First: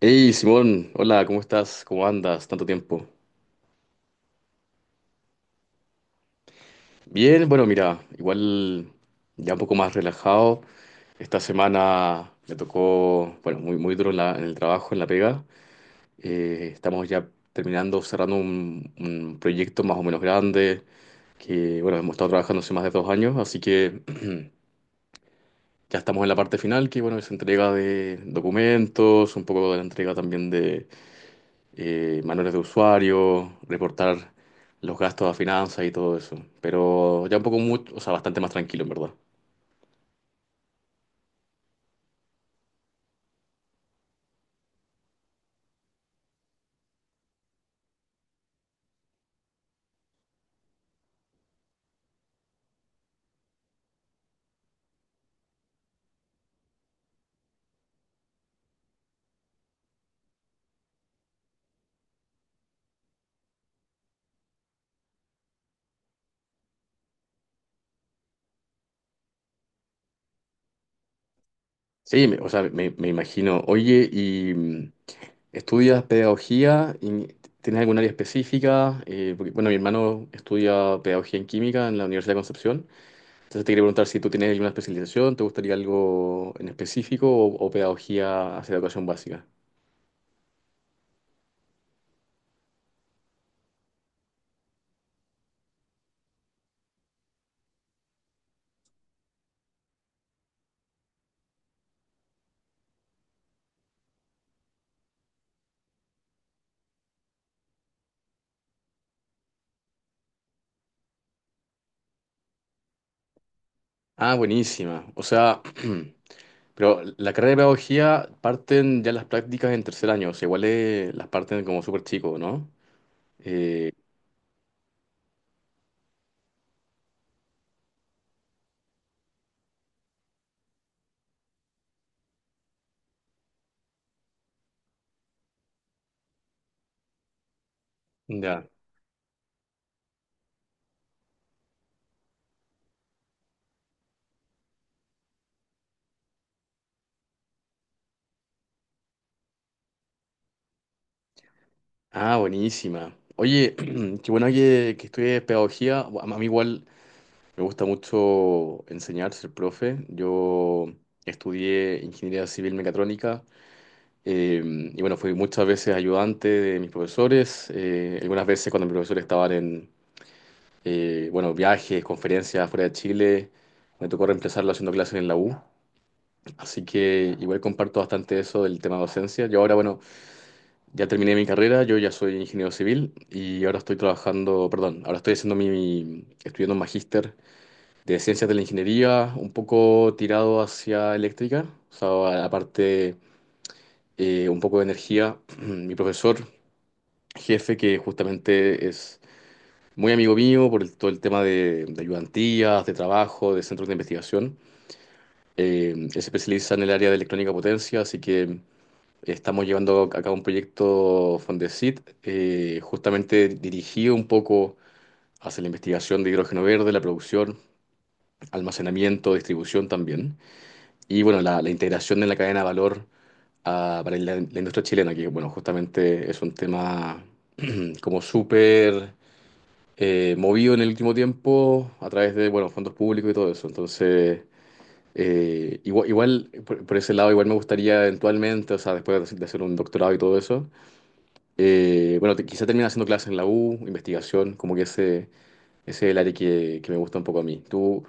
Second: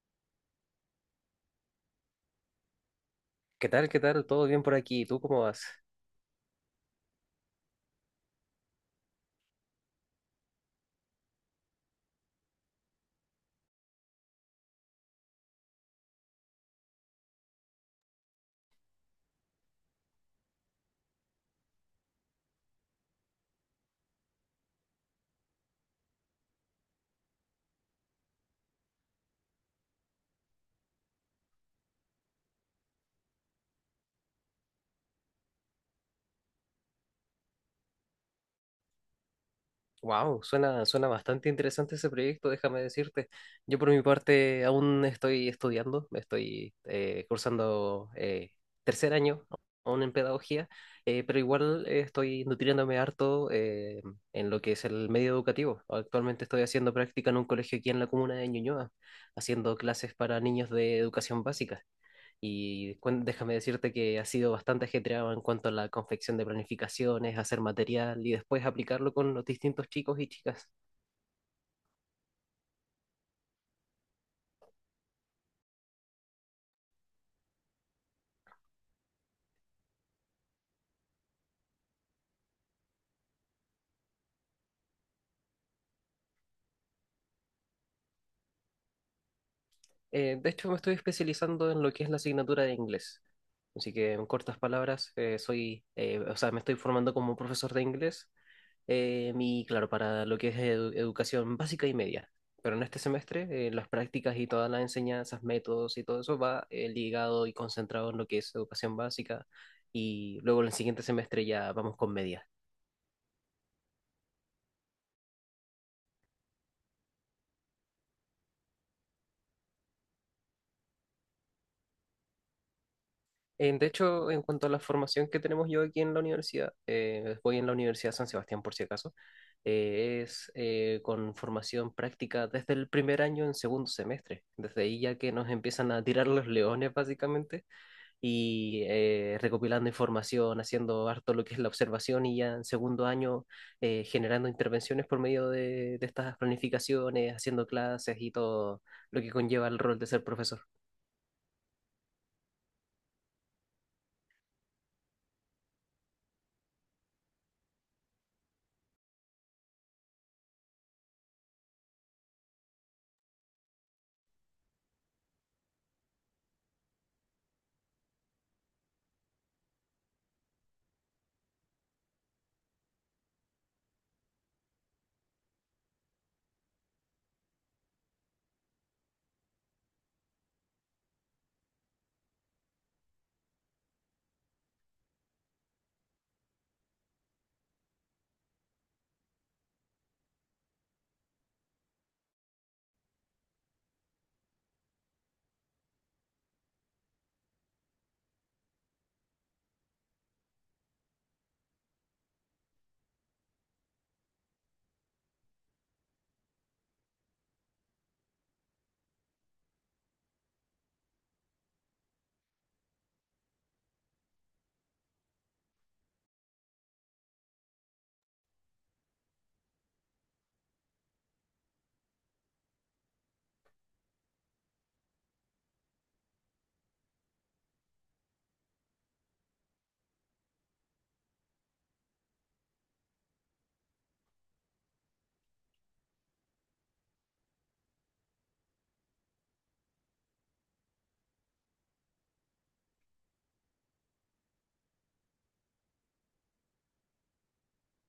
Hey Simón, hola, ¿cómo estás? ¿Cómo andas? Tanto tiempo. ¿Qué tal? ¿Qué tal? ¿Todo bien por aquí? ¿Tú cómo vas? Bien, bueno, mira, igual ya un poco más relajado. Esta semana me tocó, bueno, muy duro en en el trabajo, en la pega. Estamos ya terminando, cerrando un proyecto más o menos grande, que, bueno, hemos estado trabajando hace más de dos años, así que ya estamos en la parte final, que, bueno, es entrega de documentos, un poco de la entrega también manuales de usuario, reportar los gastos a finanzas y todo eso. Pero ya un poco mucho, o sea, bastante más tranquilo, en verdad. Wow, suena bastante interesante ese proyecto, déjame decirte. Yo por mi parte aún estoy estudiando, estoy cursando tercer año aún en pedagogía, pero igual estoy nutriéndome harto en lo que es el medio educativo. Actualmente estoy haciendo práctica en un colegio aquí en la comuna de Ñuñoa, haciendo clases para niños de educación básica. Y déjame decirte que ha sido bastante ajetreado en cuanto a la confección de planificaciones, hacer material y después aplicarlo con los distintos chicos y chicas. Sí, o sea, me imagino. Oye, ¿y estudias pedagogía? ¿Tienes algún área específica? Porque, bueno, mi hermano estudia pedagogía en química en la Universidad de Concepción. Entonces te quería preguntar si tú tienes alguna especialización, ¿te gustaría algo en específico o pedagogía hacia educación básica? De hecho, me estoy especializando en lo que es la asignatura de inglés. Así que, en cortas palabras, o sea, me estoy formando como profesor de inglés claro, para lo que es educación básica y media. Pero en este semestre, las prácticas y todas las enseñanzas, métodos y todo eso va ligado y concentrado en lo que es educación básica. Y luego en el siguiente semestre ya vamos con media. Ah, buenísima. O sea, pero la carrera de pedagogía parten ya las prácticas en tercer año, o sea, igual las parten como súper chico, ¿no? En- de Eh, hecho, en cuanto a la formación que tenemos yo aquí en la universidad, voy en la Universidad San Sebastián por si acaso, es con formación práctica desde el primer año en segundo semestre. Desde ahí ya que nos empiezan a tirar los leones básicamente ya. y recopilando información, haciendo harto lo que es la observación y ya en segundo año generando intervenciones por medio de estas planificaciones, haciendo clases y todo lo que conlleva el rol de ser profesor. Ah, buenísima. Oye, qué bueno que estudies pedagogía. A mí igual me gusta mucho enseñar, ser profe. Yo estudié ingeniería civil mecatrónica, y bueno, fui muchas veces ayudante de mis profesores, algunas veces cuando mis profesores estaban en bueno, viajes, conferencias fuera de Chile. Me tocó reemplazarlo haciendo clases en la U. Así que igual comparto bastante eso del tema docencia. Yo ahora, bueno, ya terminé mi carrera, yo ya soy ingeniero civil y ahora estoy trabajando, perdón, ahora estoy haciendo estudiando un magíster de ciencias de la ingeniería, un poco tirado hacia eléctrica, o sea, aparte un poco de energía. Mi profesor, jefe, que justamente es muy amigo mío por todo el tema de ayudantías, de trabajo, de centros de investigación. Él se especializa en el área de electrónica potencia, así que estamos llevando a cabo un proyecto Fondesit, justamente dirigido un poco hacia la investigación de hidrógeno verde, la producción, almacenamiento, distribución también. Y bueno, la integración en la cadena de valor, para la industria chilena, que bueno, justamente es un tema, como súper movido en el último tiempo a través de, bueno, fondos públicos y todo eso. Entonces, igual por ese lado, igual me gustaría eventualmente, o sea, después de hacer un doctorado y todo eso, bueno, quizá termine haciendo clases en la U, investigación, como que ese es el área que me gusta un poco a mí. ¿Tú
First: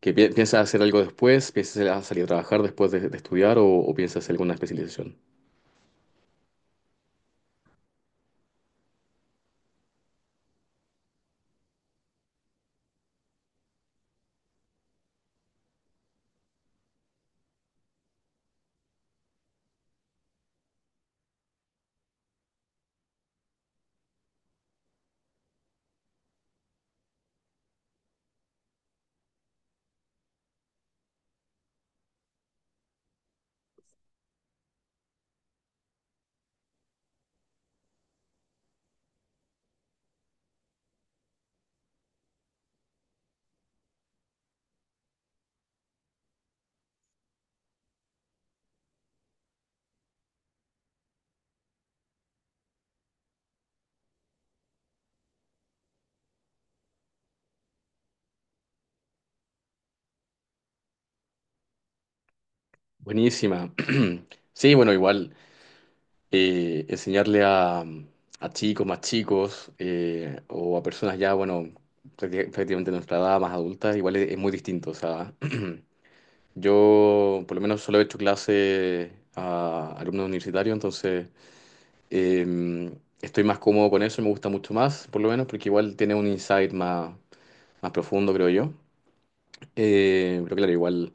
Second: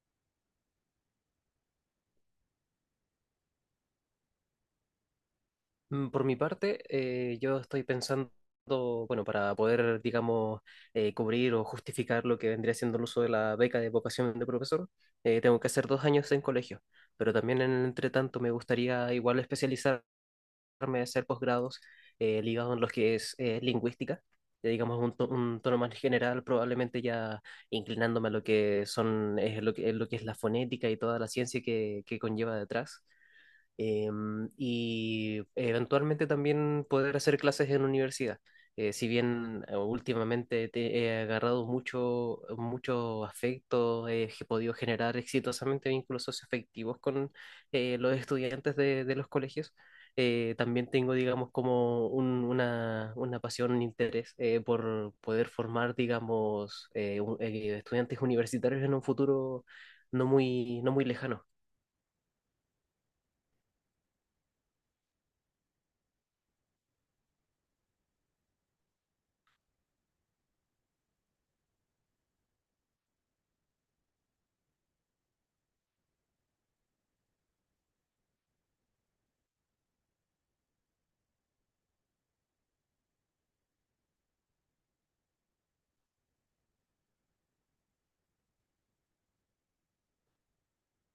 qué piensas hacer algo después? ¿Piensas a salir a trabajar después de estudiar o piensas hacer alguna especialización? Por mi parte, yo estoy pensando, bueno, para poder, digamos, cubrir o justificar lo que vendría siendo el uso de la beca de vocación de profesor, tengo que hacer dos años en colegio. Pero también en el entretanto me gustaría igual especializar de hacer posgrados ligados en los que es lingüística, digamos un, un tono más general, probablemente ya inclinándome a lo que son, es lo que es la fonética y toda la ciencia que conlleva detrás eh, y eventualmente también poder hacer clases en universidad. Si bien últimamente te he agarrado mucho afecto, he podido generar exitosamente vínculos socioafectivos con los estudiantes de los colegios, también tengo, digamos, como una pasión, un interés por poder formar, digamos, estudiantes universitarios en un futuro no muy lejano. Buenísima. Sí, bueno, igual. Enseñarle a chicos más chicos o a personas ya, bueno, prácticamente de nuestra edad, más adultas, igual es muy distinto. O sea, yo por lo menos solo he hecho clase a alumnos universitarios, entonces eh, estoy más cómodo con eso, me gusta mucho más, por lo menos, porque igual tiene un insight más, más profundo, creo yo. Pero claro, igual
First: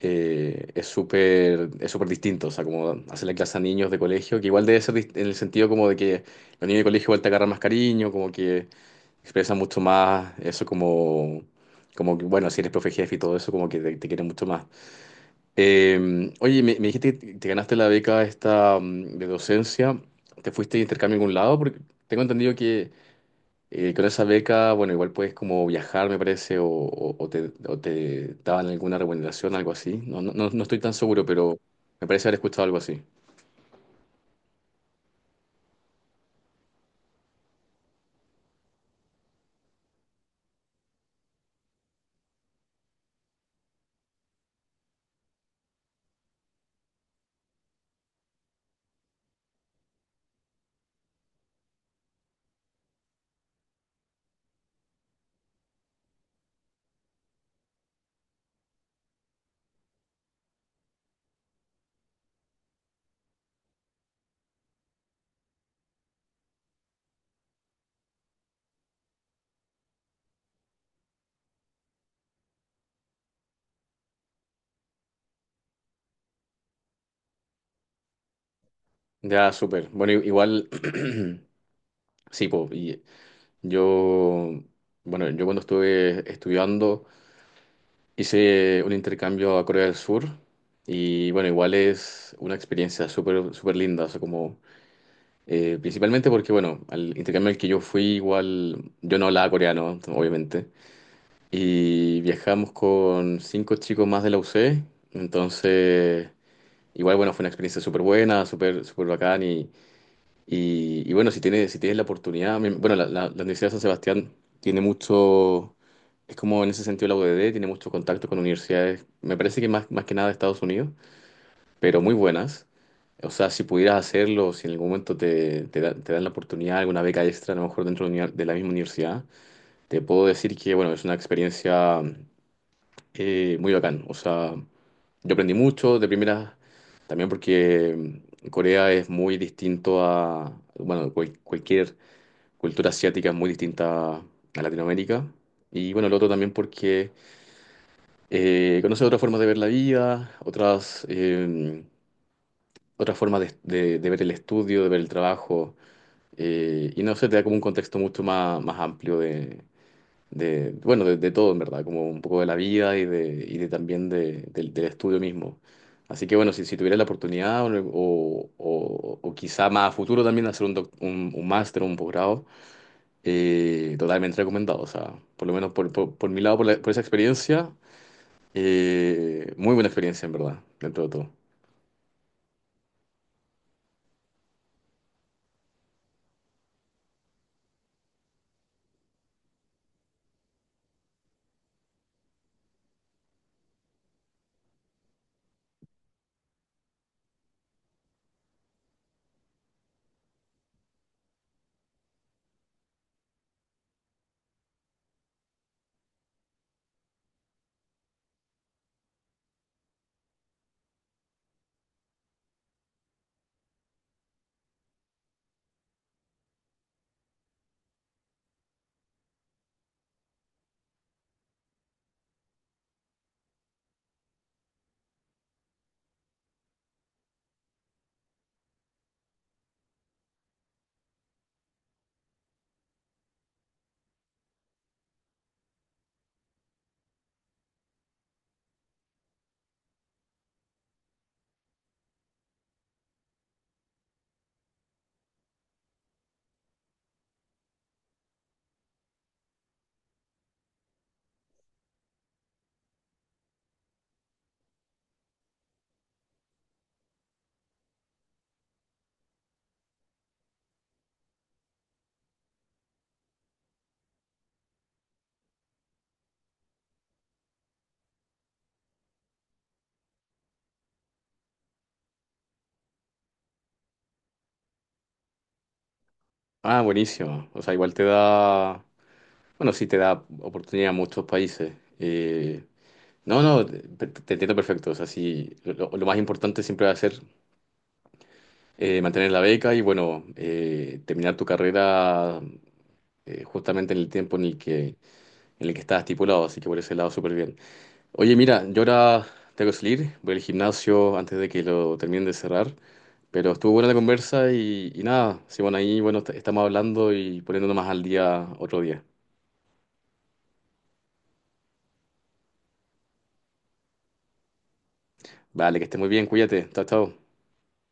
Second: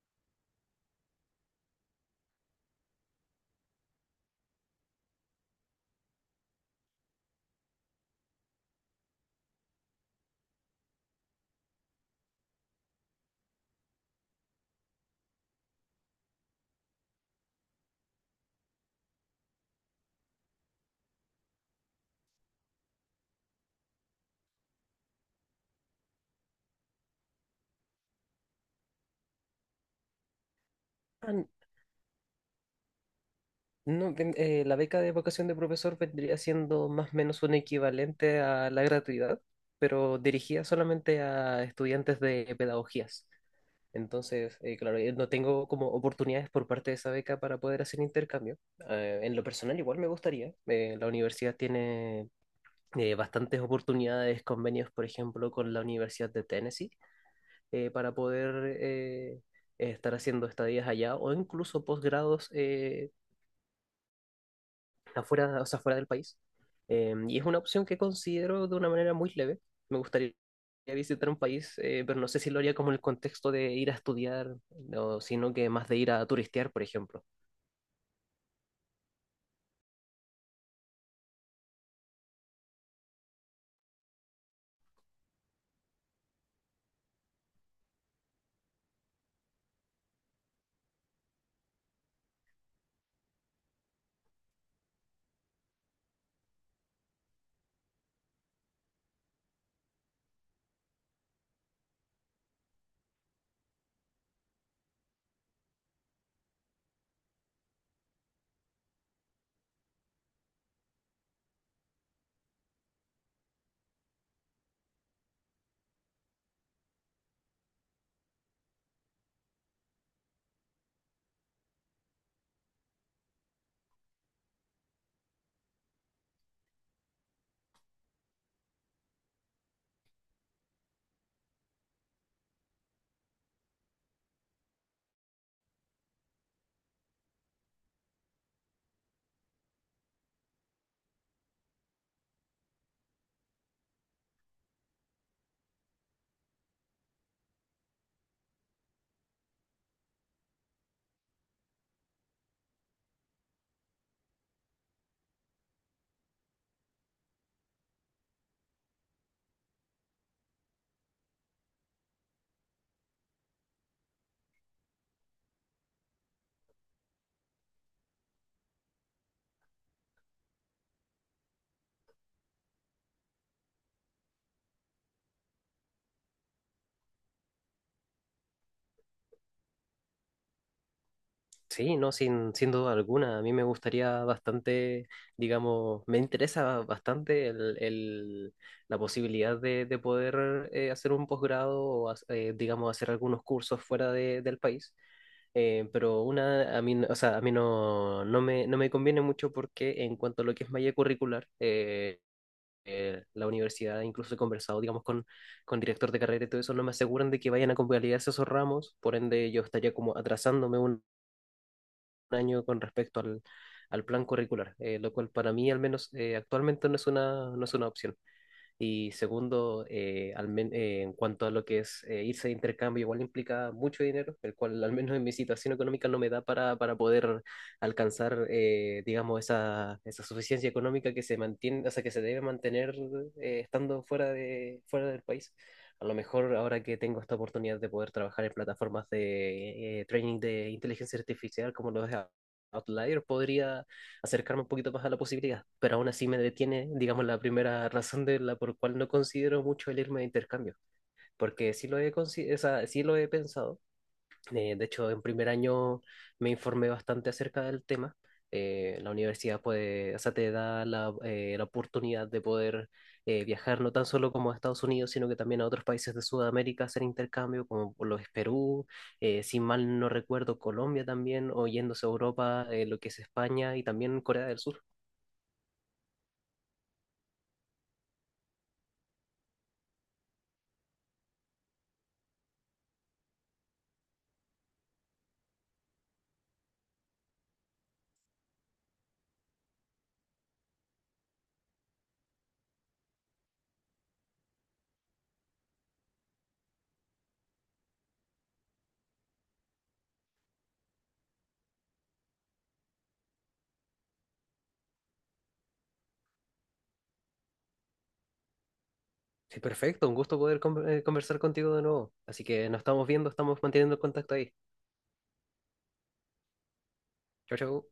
es súper distinto, o sea, como hacerle clase a niños de colegio, que igual debe ser en el sentido como de que los niños de colegio igual te agarran más cariño, como que expresan mucho más eso como, como que, bueno, si eres profe jefe y todo eso, como que te quieren mucho más. Oye, me dijiste que te ganaste la beca esta, de docencia, ¿te fuiste de intercambio a algún lado? Porque tengo entendido que con esa beca, bueno, igual puedes como viajar, me parece, o, o te daban alguna remuneración algo así. No, no, no estoy tan seguro, pero me parece haber escuchado algo así. No, la beca de vocación de profesor vendría siendo más o menos un equivalente a la gratuidad, pero dirigida solamente a estudiantes de pedagogías. Entonces, claro, no tengo como oportunidades por parte de esa beca para poder hacer intercambio. En lo personal, igual me gustaría. La universidad tiene bastantes oportunidades, convenios, por ejemplo, con la Universidad de Tennessee, para poder estar haciendo estadías allá o incluso posgrados está fuera, o sea, fuera del país. Y es una opción que considero de una manera muy leve. Me gustaría visitar un país, pero no sé si lo haría como en el contexto de ir a estudiar, o sino que más de ir a turistear, por ejemplo. Ya, súper. Bueno, igual, sí, po, y yo, bueno, yo cuando estuve estudiando hice un intercambio a Corea del Sur y bueno, igual es una experiencia súper linda, o sea, como, principalmente porque, bueno, al intercambio al que yo fui, igual, yo no hablaba coreano, obviamente. Y viajamos con cinco chicos más de la UC. Entonces, igual, bueno, fue una experiencia súper buena, súper bacán. Y bueno, si tienes la oportunidad, bueno, la Universidad de San Sebastián tiene mucho, es como en ese sentido la UDD, tiene mucho contacto con universidades, me parece que más, más que nada de Estados Unidos, pero muy buenas. O sea, si pudieras hacerlo, si en algún momento te dan la oportunidad, alguna beca extra, a lo mejor dentro de de la misma universidad, te puedo decir que, bueno, es una experiencia muy bacán. O sea, yo aprendí mucho de primera, también porque, Corea es muy distinto a, bueno, cualquier cultura asiática es muy distinta a Latinoamérica. Y bueno, lo otro también porque conoce otras formas de ver la vida, otras, otras formas de, de ver el estudio, de ver el trabajo. Y no sé, te da como un contexto mucho más, más amplio de, bueno, de todo en verdad, como un poco de la vida y de también de, del del estudio mismo. Así que bueno, si tuviera la oportunidad o, o quizá más a futuro también hacer un, un máster o un posgrado, totalmente recomendado. O sea, por lo menos por, por mi lado, por, por esa experiencia, muy buena experiencia en verdad, dentro de todo. Sí, no, sin duda alguna. A mí me gustaría bastante, digamos, me interesa bastante la posibilidad de poder hacer un posgrado o, digamos, hacer algunos cursos del país. Pero una, a mí, o sea, a mí no me conviene mucho porque en cuanto a lo que es malla curricular, la universidad, incluso he conversado, digamos, con director de carrera y todo eso, no me aseguran de que vayan a convalidarse esos ramos, por ende yo estaría como atrasándome año con respecto al plan curricular, lo cual para mí al menos actualmente no es no es una opción. Y segundo, en cuanto a lo que es irse de intercambio, igual implica mucho dinero, el cual al menos en mi situación económica no me da para poder alcanzar, digamos, esa suficiencia económica que se mantiene, o sea, que se debe mantener estando fuera del país. A lo mejor ahora que tengo esta oportunidad de poder trabajar en plataformas de training de inteligencia artificial como lo es Outlier, podría acercarme un poquito más a la posibilidad, pero aún así me detiene, digamos, la primera razón de la por cual no considero mucho el irme de intercambio, porque o sea, sí lo he pensado, de hecho en primer año me informé bastante acerca del tema, la universidad puede, o sea, te da la oportunidad de poder viajar no tan solo como a Estados Unidos, sino que también a otros países de Sudamérica hacer intercambio, como lo es Perú, si mal no recuerdo, Colombia también, o yéndose a Europa, lo que es España y también Corea del Sur. Ah, buenísimo. O sea, igual te da, bueno, sí te da oportunidad a muchos países. Eh, No, no, te- entiendo perfecto. O sea, sí, lo más importante siempre va a ser mantener la beca y, bueno, terminar tu carrera justamente en el tiempo en el que estás estipulado. Así que por ese lado, súper bien. Oye, mira, yo ahora tengo que salir, voy al gimnasio antes de que lo terminen de cerrar. Pero estuvo buena la conversa y nada, sí, bueno, ahí, bueno, estamos hablando y poniéndonos más al día otro día. Sí, perfecto. Un gusto poder conversar contigo de nuevo. Así que nos estamos viendo, estamos manteniendo el contacto ahí. Vale, que estés muy bien, cuídate. Chao, chao. Chau, chau.